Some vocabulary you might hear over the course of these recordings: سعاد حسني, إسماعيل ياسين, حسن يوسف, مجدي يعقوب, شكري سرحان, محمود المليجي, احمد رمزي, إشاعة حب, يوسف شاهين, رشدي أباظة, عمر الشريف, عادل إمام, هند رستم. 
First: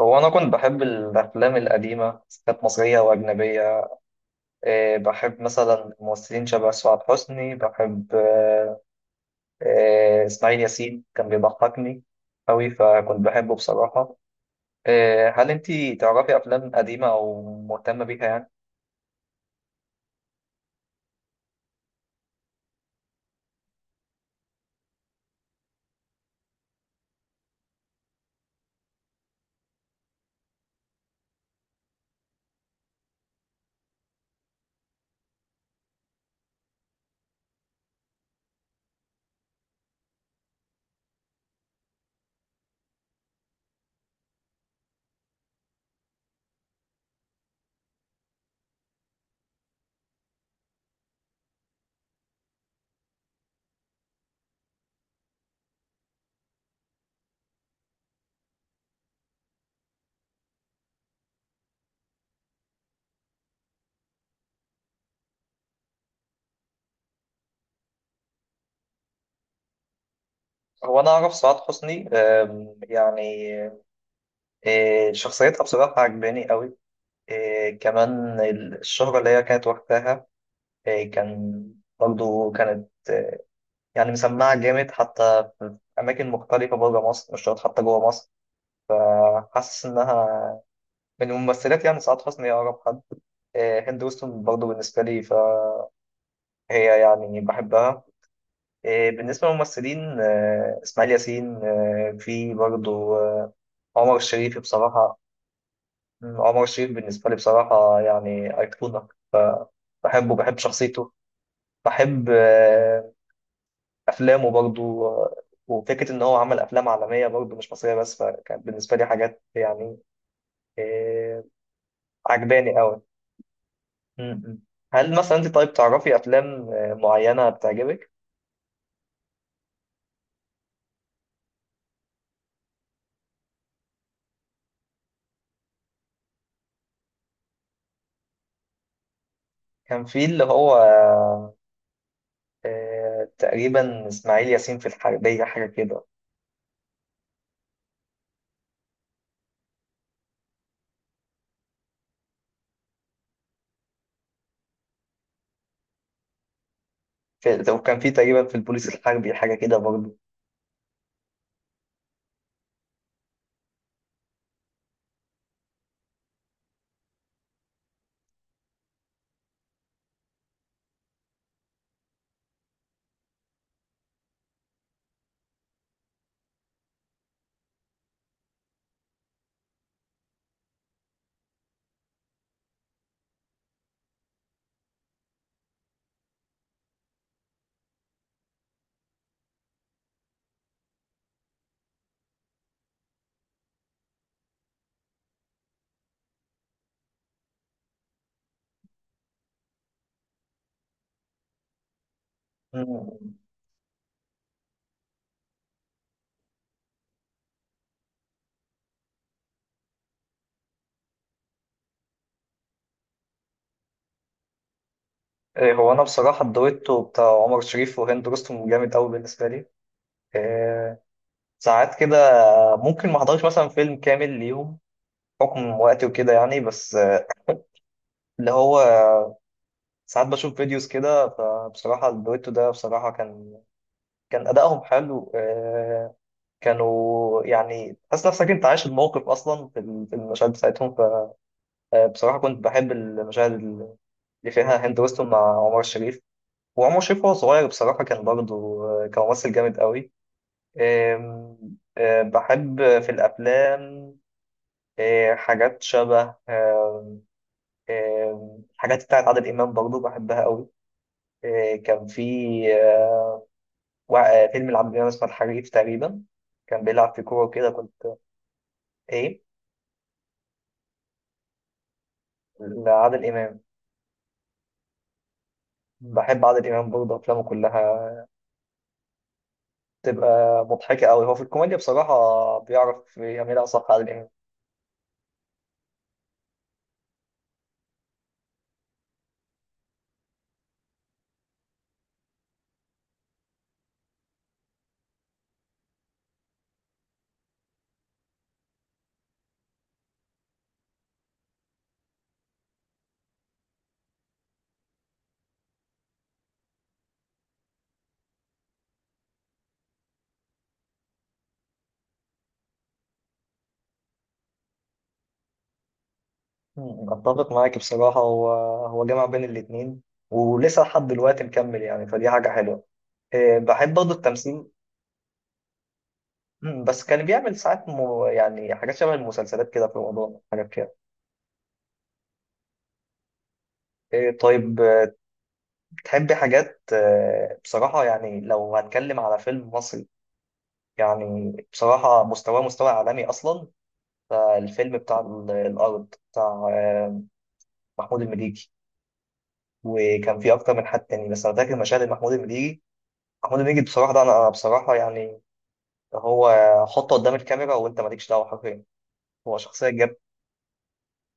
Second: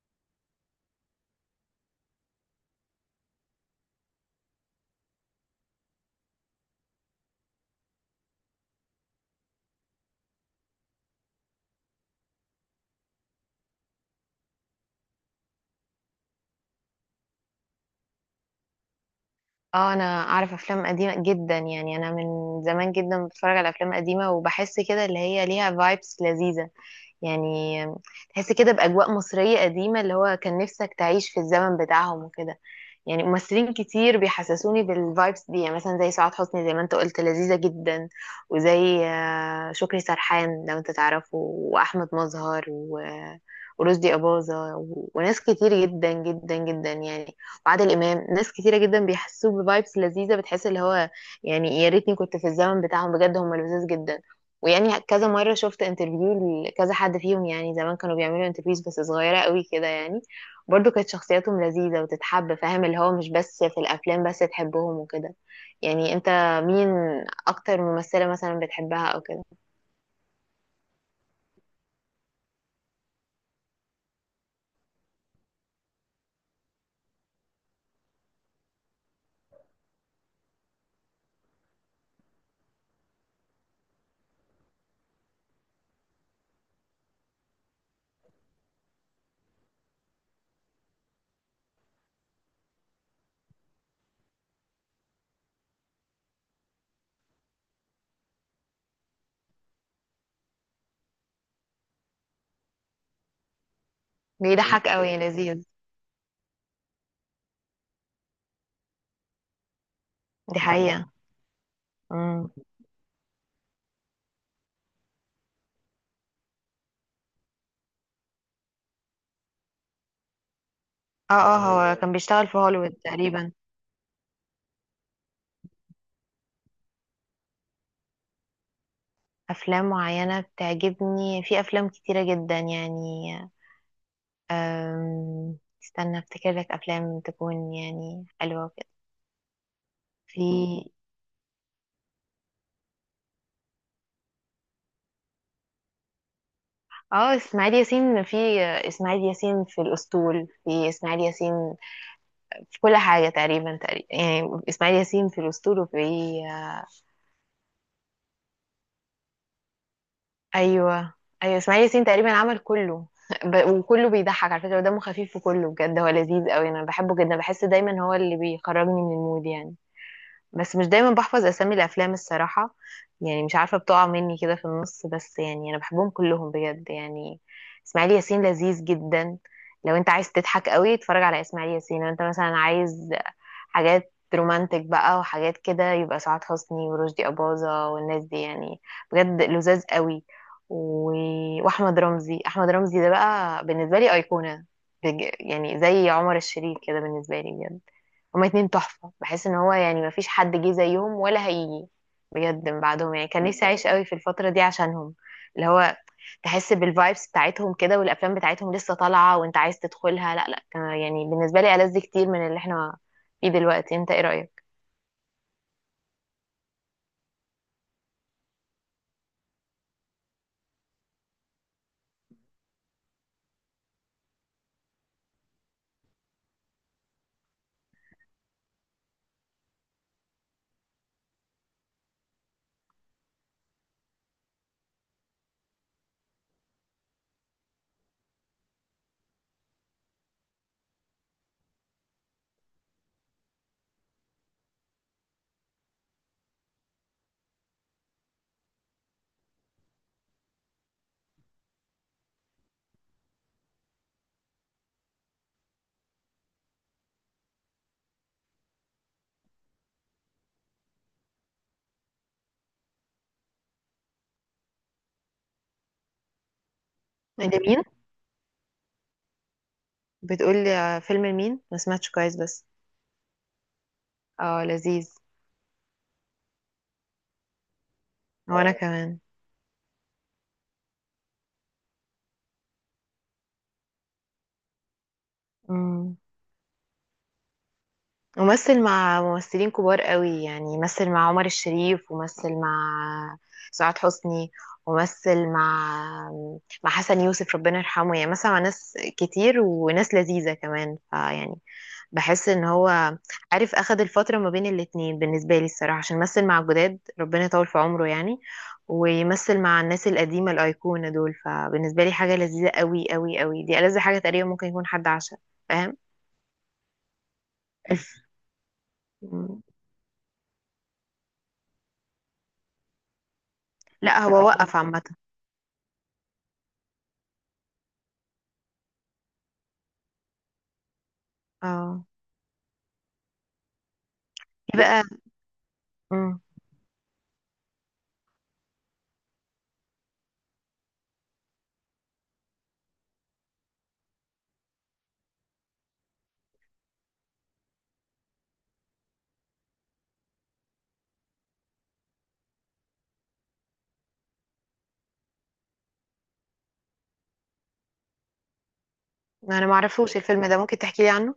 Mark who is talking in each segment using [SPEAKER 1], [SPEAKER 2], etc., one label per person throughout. [SPEAKER 1] هو أنا كنت بحب الأفلام القديمة. كانت مصرية وأجنبية. إيه، بحب مثلا ممثلين شبه سعاد حسني. بحب آه، آه، إسماعيل ياسين كان بيضحكني أوي فكنت بحبه بصراحة. إيه، هل أنتي تعرفي أفلام قديمة أو مهتمة بيها يعني؟
[SPEAKER 2] اه، انا اعرف افلام قديمه جدا، يعني انا من زمان جدا بتفرج على افلام قديمه وبحس كده اللي هي ليها فايبس لذيذه يعني. تحس كده باجواء مصريه قديمه، اللي هو كان نفسك تعيش في الزمن بتاعهم وكده. يعني ممثلين كتير بيحسسوني بالفايبس دي، يعني مثلا زي سعاد حسني، زي ما انت قلت لذيذة جدا، وزي شكري سرحان لو انت تعرفه، واحمد مظهر ورشدي أباظة وناس كتير جدا جدا جدا يعني، وعادل إمام. ناس كتيرة جدا بيحسوه بفايبس لذيذة، بتحس اللي هو يعني يا ريتني كنت في الزمن بتاعهم، بجد هم لذيذ جدا. ويعني كذا مرة شفت انترفيو لكذا حد فيهم، يعني زمان كانوا بيعملوا انترفيوز بس صغيرة قوي كده يعني. برضو كانت شخصياتهم لذيذة وتتحب، فاهم اللي هو مش بس في الأفلام، بس تحبهم وكده. يعني انت مين أكتر ممثلة مثلا بتحبها أو كده؟
[SPEAKER 1] هو أنا أعرف سعاد حسني. يعني إيه، شخصيتها بصراحة عجباني أوي. إيه، كمان الشهرة اللي هي كانت وقتها. إيه، برضه كانت يعني مسمعة جامد حتى في أماكن مختلفة بره مصر، مش شرط حتى جوه مصر. حاسس إنها من الممثلات. يعني سعاد حسني هي أقرب حد. هند وستون برضه بالنسبة لي فهي يعني بحبها. بالنسبة للممثلين، إسماعيل ياسين، في برضه عمر الشريف
[SPEAKER 2] بيضحك أوي يا
[SPEAKER 1] بصراحة.
[SPEAKER 2] لذيذ.
[SPEAKER 1] عمر الشريف بالنسبة لي بصراحة يعني أيقونة. بحبه، بحب
[SPEAKER 2] دي حقيقة.
[SPEAKER 1] شخصيته. بحب
[SPEAKER 2] مم.
[SPEAKER 1] افلامه برضو. وفكره ان هو عمل افلام عالميه برضو مش مصريه، بس فكانت بالنسبه لي حاجات يعني
[SPEAKER 2] اه،
[SPEAKER 1] آه،
[SPEAKER 2] اه. هو كان بيشتغل في
[SPEAKER 1] عجباني
[SPEAKER 2] هوليوود
[SPEAKER 1] قوي.
[SPEAKER 2] تقريبا.
[SPEAKER 1] م-م. هل مثلا انت، طيب، تعرفي افلام معينه بتعجبك؟
[SPEAKER 2] أفلام معينة بتعجبني، في أفلام كتيرة جدا يعني. أم... استنى افتكر لك أفلام تكون يعني حلوة وكده.
[SPEAKER 1] كان في اللي هو
[SPEAKER 2] في.
[SPEAKER 1] تقريبا اسماعيل ياسين في الحربيه حاجه كده.
[SPEAKER 2] اه، اسماعيل ياسين في، اسماعيل ياسين في الأسطول، في اسماعيل ياسين في كل حاجة تقريبا، تقريبا يعني إسماعيل ياسين في الأسطول في.
[SPEAKER 1] وكان في تقريبا في البوليس الحربي حاجه كده برضو.
[SPEAKER 2] أيوه، أيوه، إسماعيل ياسين تقريبا عمل كله وكله بيضحك على فكرة، ودمه خفيف في كله بجد، هو لذيذ قوي، أنا بحبه جدا، بحس دايما هو اللي بيخرجني من المود يعني. بس مش دايما بحفظ أسامي الأفلام الصراحة، يعني مش عارفة، بتقع مني كده في النص، بس يعني أنا بحبهم كلهم بجد يعني. إسماعيل ياسين لذيذ جدا، لو انت عايز تضحك قوي اتفرج على اسماعيل ياسين. لو انت مثلا عايز حاجات رومانتك بقى وحاجات كده، يبقى سعاد حسني ورشدي أباظة والناس دي يعني، بجد لذاذ قوي. و... واحمد رمزي، احمد رمزي ده بقى بالنسبه لي ايقونه، يعني زي عمر الشريف كده بالنسبه لي بجد. هما اتنين تحفه، بحس ان هو يعني مفيش حد جه زيهم ولا هيجي بجد من بعدهم يعني،
[SPEAKER 1] مم.
[SPEAKER 2] كان نفسي اعيش قوي في الفتره دي عشانهم. اللي هو تحس بالفايبس بتاعتهم كده، والافلام بتاعتهم لسه طالعه وانت عايز تدخلها، لا لا، كان يعني بالنسبه لي ألذ كتير من اللي احنا فيه دلوقتي، انت ايه رايك؟
[SPEAKER 1] هو انا بصراحه الدويتو بتاع عمر شريف وهند رستم جامد قوي بالنسبه لي. آه، ساعات كده ممكن ما احضرش مثلا فيلم كامل ليهم، حكم وقتي وكده يعني. بس اللي هو ساعات بشوف فيديوز كده. فبصراحة الدويتو ده بصراحة كان أدائهم حلو. كانوا يعني تحس نفسك أنت عايش الموقف أصلا في المشاهد بتاعتهم. فبصراحة كنت بحب المشاهد اللي فيها هند ويستون مع عمر الشريف. وعمر الشريف وهو صغير بصراحة كان برضه كممثل جامد قوي. آم، آه، بحب في الأفلام حاجات شبه. الحاجات بتاعت عادل إمام برضه بحبها قوي. إيه، كان في آه، وا- آه، فيلم لعادل إمام اسمه الحريف تقريبا. كان بيلعب في كورة
[SPEAKER 2] انت
[SPEAKER 1] كده
[SPEAKER 2] مين
[SPEAKER 1] كنت. إيه،
[SPEAKER 2] بتقولي فيلم لمين؟ ما سمعتش كويس بس.
[SPEAKER 1] لعادل إمام.
[SPEAKER 2] اه، لذيذ.
[SPEAKER 1] بحب عادل إمام برضه أفلامه كلها.
[SPEAKER 2] وانا كمان.
[SPEAKER 1] تبقى مضحكة أوي، هو في الكوميديا بصراحة بيعرف يعملها صح، عادل إمام.
[SPEAKER 2] امم، ومثل مع ممثلين كبار قوي، يعني مثل مع عمر الشريف، ومثل مع سعاد حسني، ومثل مع حسن يوسف ربنا يرحمه، يعني مثل مع ناس كتير وناس لذيذة كمان، فيعني بحس ان هو عارف اخد الفترة ما بين الاتنين بالنسبة لي الصراحة، عشان مثل مع الجداد ربنا يطول في عمره يعني، ويمثل مع الناس القديمة الأيقونة دول، فبالنسبة لي حاجة لذيذة قوي قوي قوي، دي ألذ حاجة تقريبا ممكن يكون حد عاشها، فاهم.
[SPEAKER 1] مم. أتفق معاك بصراحة. هو جمع بين
[SPEAKER 2] مم.
[SPEAKER 1] الاتنين. ولسه لحد دلوقتي مكمل يعني، فدي حاجة حلوة. إيه، بحب
[SPEAKER 2] لا
[SPEAKER 1] برضه
[SPEAKER 2] ده هو حقيقي
[SPEAKER 1] التمثيل.
[SPEAKER 2] وقف عامة.
[SPEAKER 1] بس كان بيعمل ساعات يعني حاجات شبه المسلسلات كده في رمضان، حاجات كده.
[SPEAKER 2] اه.
[SPEAKER 1] إيه،
[SPEAKER 2] في
[SPEAKER 1] طيب،
[SPEAKER 2] بقى.
[SPEAKER 1] بتحبي
[SPEAKER 2] مم.
[SPEAKER 1] حاجات بصراحة. يعني لو هنتكلم على فيلم مصري، يعني بصراحة مستواه مستوى عالمي أصلا. فالفيلم بتاع الأرض بتاع محمود المليجي. وكان فيه أكتر من حد تاني، بس أنا فاكر مشاهد محمود المليجي. محمود المليجي بصراحة ده، أنا بصراحة يعني، هو حطه قدام الكاميرا وأنت مالكش دعوة حرفيا. هو
[SPEAKER 2] انا
[SPEAKER 1] شخصية جاب.
[SPEAKER 2] معرفوش الفيلم ده، ممكن تحكي لي عنه؟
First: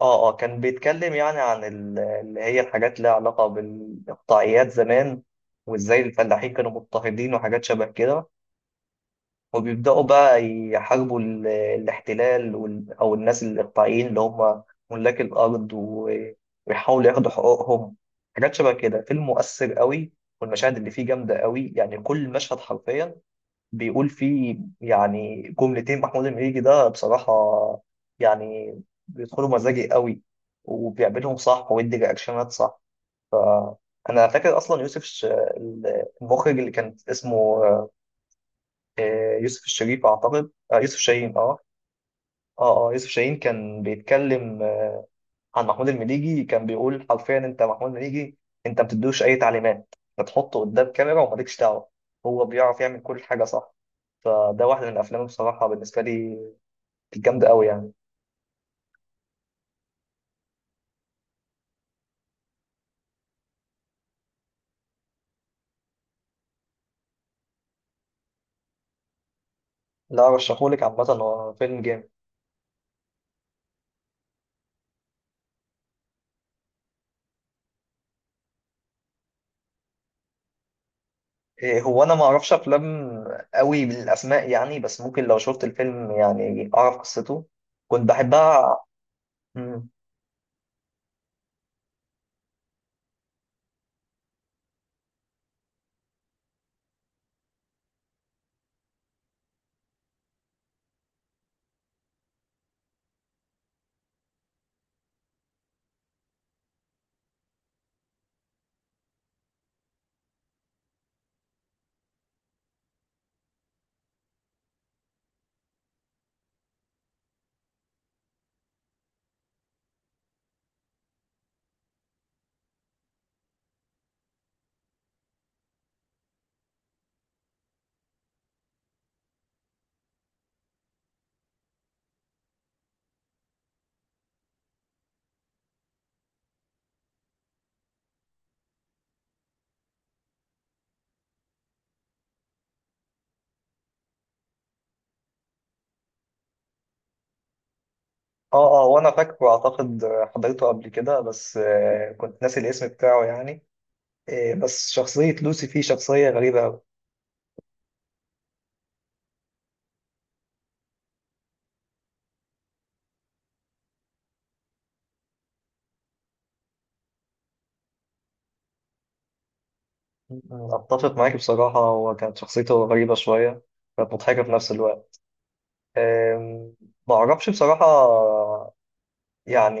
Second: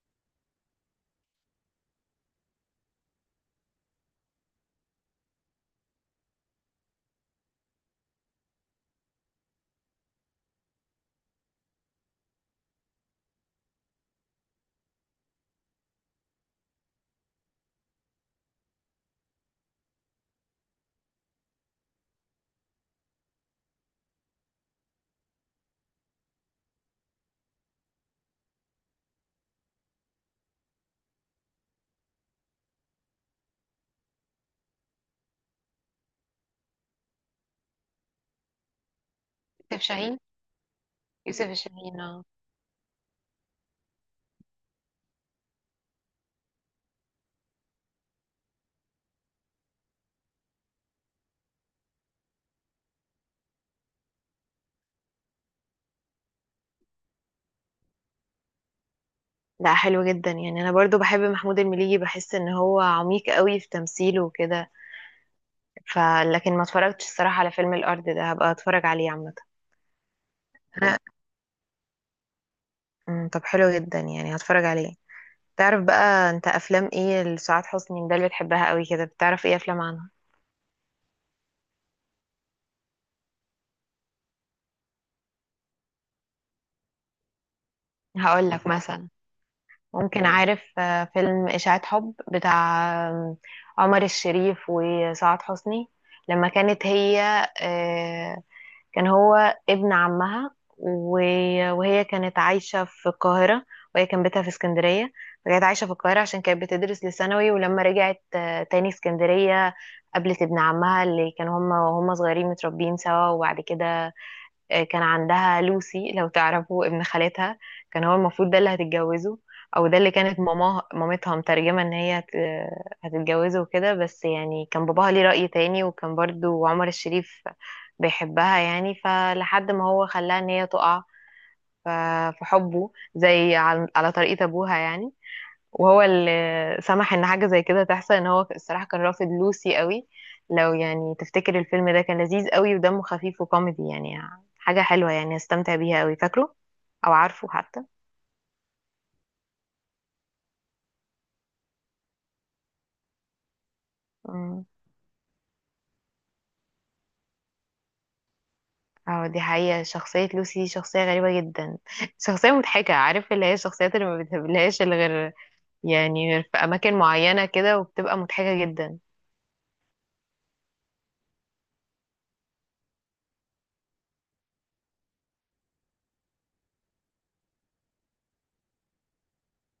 [SPEAKER 1] كان بيتكلم يعني عن اللي هي الحاجات لها علاقة بالإقطاعيات زمان. وإزاي الفلاحين كانوا مضطهدين وحاجات شبه كده. وبيبدأوا بقى يحاربوا الاحتلال أو الناس الإقطاعيين اللي هم ملاك الأرض ويحاولوا ياخدوا حقوقهم. حاجات شبه كده. فيلم مؤثر قوي، والمشاهد اللي فيه جامدة قوي يعني. كل مشهد حرفيا بيقول فيه يعني جملتين. محمود المليجي ده بصراحة يعني بيدخلوا مزاجي قوي، وبيعملهم صح ويدي رياكشنات صح. أنا فاكر أصلا المخرج اللي كان اسمه يوسف
[SPEAKER 2] يوسف
[SPEAKER 1] الشريف
[SPEAKER 2] شاهين،
[SPEAKER 1] أعتقد، يوسف شاهين،
[SPEAKER 2] يوسف
[SPEAKER 1] أه.
[SPEAKER 2] الشاهين اه.
[SPEAKER 1] اه، اه. يوسف شاهين كان بيتكلم عن محمود المليجي، كان بيقول حرفيا: انت محمود المليجي، انت ما بتدوش اي تعليمات، بتحطه قدام كاميرا ومالكش دعوه، هو بيعرف يعمل كل حاجه صح. فده واحد من الافلام بصراحه بالنسبه لي الجامده قوي يعني.
[SPEAKER 2] لا، حلو جدا، يعني انا برضو بحب محمود المليجي، بحس ان هو عميق قوي في تمثيله وكده. ف لكن ما اتفرجتش الصراحة على فيلم الأرض ده، هبقى اتفرج عليه عامة.
[SPEAKER 1] لا، ارشحهولك
[SPEAKER 2] ها،
[SPEAKER 1] عامه، هو فيلم جامد.
[SPEAKER 2] مم، طب حلو جدا يعني هتفرج عليه. تعرف بقى انت افلام ايه لسعاد حسني ده اللي بتحبها قوي كده؟ بتعرف ايه افلام عنها؟
[SPEAKER 1] إيه، هو انا ما اعرفش افلام قوي بالاسماء يعني. بس ممكن لو شفت الفيلم يعني اعرف قصته. كنت
[SPEAKER 2] هقول لك
[SPEAKER 1] بحبها.
[SPEAKER 2] مثلا.
[SPEAKER 1] مم.
[SPEAKER 2] ممكن عارف فيلم إشاعة حب بتاع آم، عمر الشريف وسعاد حسني؟ لما كانت هي آه، كان هو ابن عمها، وهي كانت عايشة في القاهرة، وهي كان بيتها في اسكندرية. فكانت عايشة في القاهرة عشان كانت بتدرس لثانوي، ولما رجعت تاني اسكندرية قابلت ابن عمها اللي كانوا هما صغيرين متربيين سوا. وبعد كده كان عندها لوسي لو تعرفوا ابن خالتها، كان هو المفروض ده اللي هتتجوزه، او ده اللي كانت ماما مامتها مترجمة ان هي هتتجوزه وكده. بس يعني كان باباها ليه رأي تاني، وكان برضو عمر الشريف بيحبها يعني، فلحد ما هو خلاها ان هي تقع ف- في حبه زي على طريقة ابوها يعني. وهو اللي سمح ان حاجه زي كده تحصل، ان هو الصراحه كان رافض لوسي قوي. لو يعني تفتكر الفيلم ده كان لذيذ قوي ودمه خفيف وكوميدي يعني، حاجه حلوه يعني استمتع بيها قوي، فاكره او عارفه حتى؟
[SPEAKER 1] اه، اه. وانا فاكره اعتقد حضرته قبل كده، بس كنت ناسي الاسم بتاعه يعني. إيه،
[SPEAKER 2] مم.
[SPEAKER 1] بس شخصية لوسي فيه شخصية غريبة أوي.
[SPEAKER 2] اه، دي حقيقة، شخصية لوسي دي شخصية غريبة جدا شخصية مضحكة، عارف اللي هي الشخصيات اللي ما بتقابلهاش إلا غير يعني، غير في أماكن معينة كده، وبتبقى مضحكة جدا.
[SPEAKER 1] أنا أتفق معاك بصراحة. هو كانت شخصيته غريبة شوية، كانت مضحكة في نفس الوقت. أم، ما أعرفش بصراحة، يعني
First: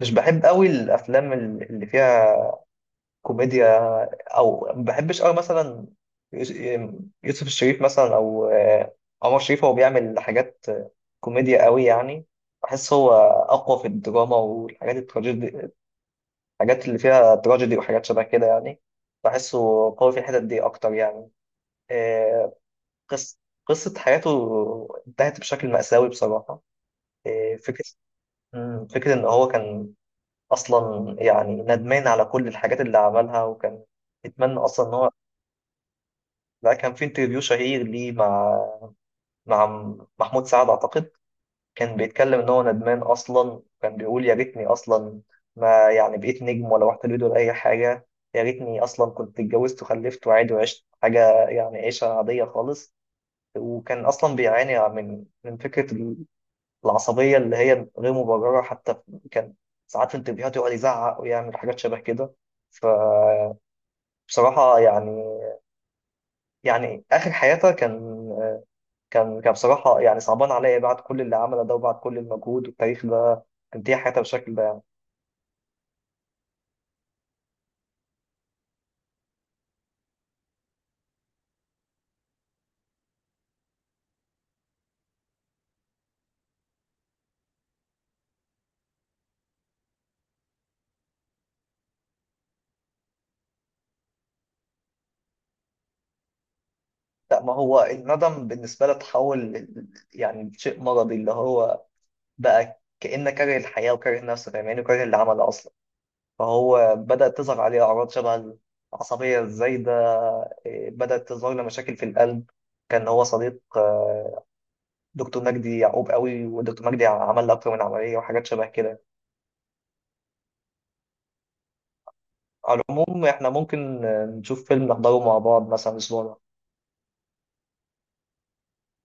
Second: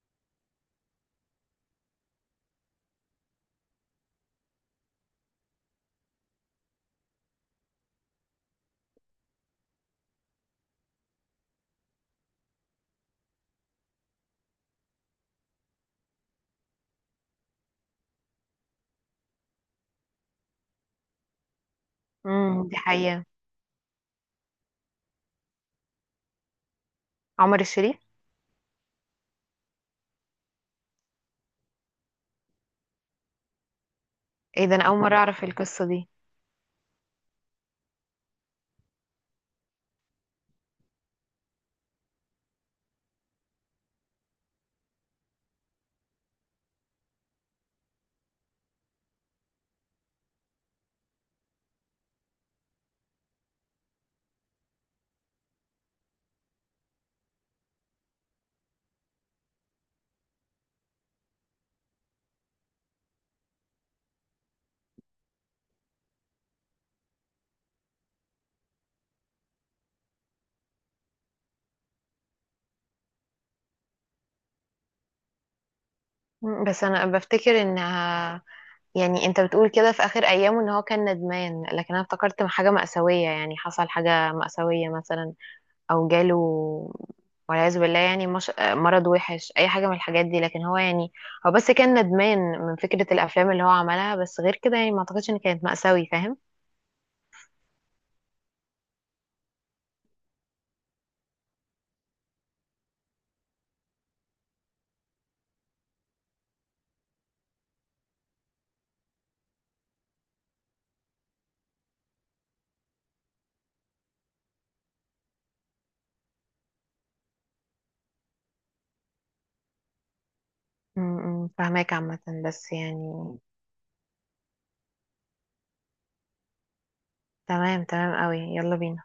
[SPEAKER 1] مش بحب أوي الأفلام اللي فيها كوميديا. أو ما بحبش أوي مثلا يوس- يوسف الشريف مثلا، أو عمر شريف هو بيعمل حاجات كوميديا أوي يعني. بحس هو أقوى في الدراما والحاجات التراجيدي، الحاجات اللي فيها تراجيدي وحاجات شبه كده يعني. بحسه قوي في الحتت دي أكتر يعني. آه،
[SPEAKER 2] امم، دي حقيقة.
[SPEAKER 1] قص قصة حياته انتهت بشكل مأساوي بصراحة. آه،
[SPEAKER 2] عمر
[SPEAKER 1] فكرة
[SPEAKER 2] الشريف.
[SPEAKER 1] فكرة إن هو كان أصلا يعني ندمان على كل الحاجات اللي عملها، وكان يتمنى
[SPEAKER 2] ايه ده، أنا
[SPEAKER 1] أصلا إن
[SPEAKER 2] أول
[SPEAKER 1] هو.
[SPEAKER 2] مرة أعرف القصة دي.
[SPEAKER 1] لا، كان في انترفيو شهير ليه مع محمود سعد أعتقد. كان بيتكلم ان هو ندمان اصلا. كان بيقول: يا ريتني اصلا ما، يعني، بقيت نجم ولا رحت البيض ولا اي حاجه. يا ريتني اصلا كنت اتجوزت وخلفت وعادي، وعشت حاجه يعني عيشه عاديه خالص. وكان اصلا بيعاني من فكره العصبيه اللي هي غير مبرره حتى. كان ساعات في انترفيوهات يقعد يزعق ويعمل حاجات شبه كده. فبصراحه يعني يعني اخر حياته كان بصراحة يعني صعبان عليا، بعد كل اللي عمله ده وبعد كل المجهود والتاريخ ده تنتهي حياتها بالشكل ده يعني.
[SPEAKER 2] مم، بس أنا بفتكر إنها يعني، انت بتقول كده في اخر ايامه ان هو كان ندمان، لكن انا افتكرت حاجه مأساويه يعني، حصل حاجه مأساويه مثلا او جاله والعياذ بالله يعني، مش... مرض وحش اي حاجه من الحاجات دي. لكن هو يعني، هو بس كان ندمان من فكره الافلام اللي هو عملها بس، غير كده يعني ما اعتقدش ان كانت مأساوي، فاهم.
[SPEAKER 1] لا، ما هو الندم بالنسبة لي تحول يعني شيء مرضي. اللي هو بقى كأنه كاره الحياة وكاره نفسه فاهماني، وكاره اللي عمله أصلا. فهو بدأت تظهر عليه أعراض شبه العصبية الزايدة. إيه، بدأت تظهر له مشاكل في القلب. كان هو صديق دكتور مجدي يعقوب قوي، ودكتور مجدي عمل له أكتر من عملية وحاجات شبه كده.
[SPEAKER 2] م- م، فاهماك عامه، بس
[SPEAKER 1] على
[SPEAKER 2] يعني.
[SPEAKER 1] العموم إحنا ممكن نشوف فيلم نحضره مع بعض مثلا أسبوع.
[SPEAKER 2] تمام، تمام قوي، يلا بينا.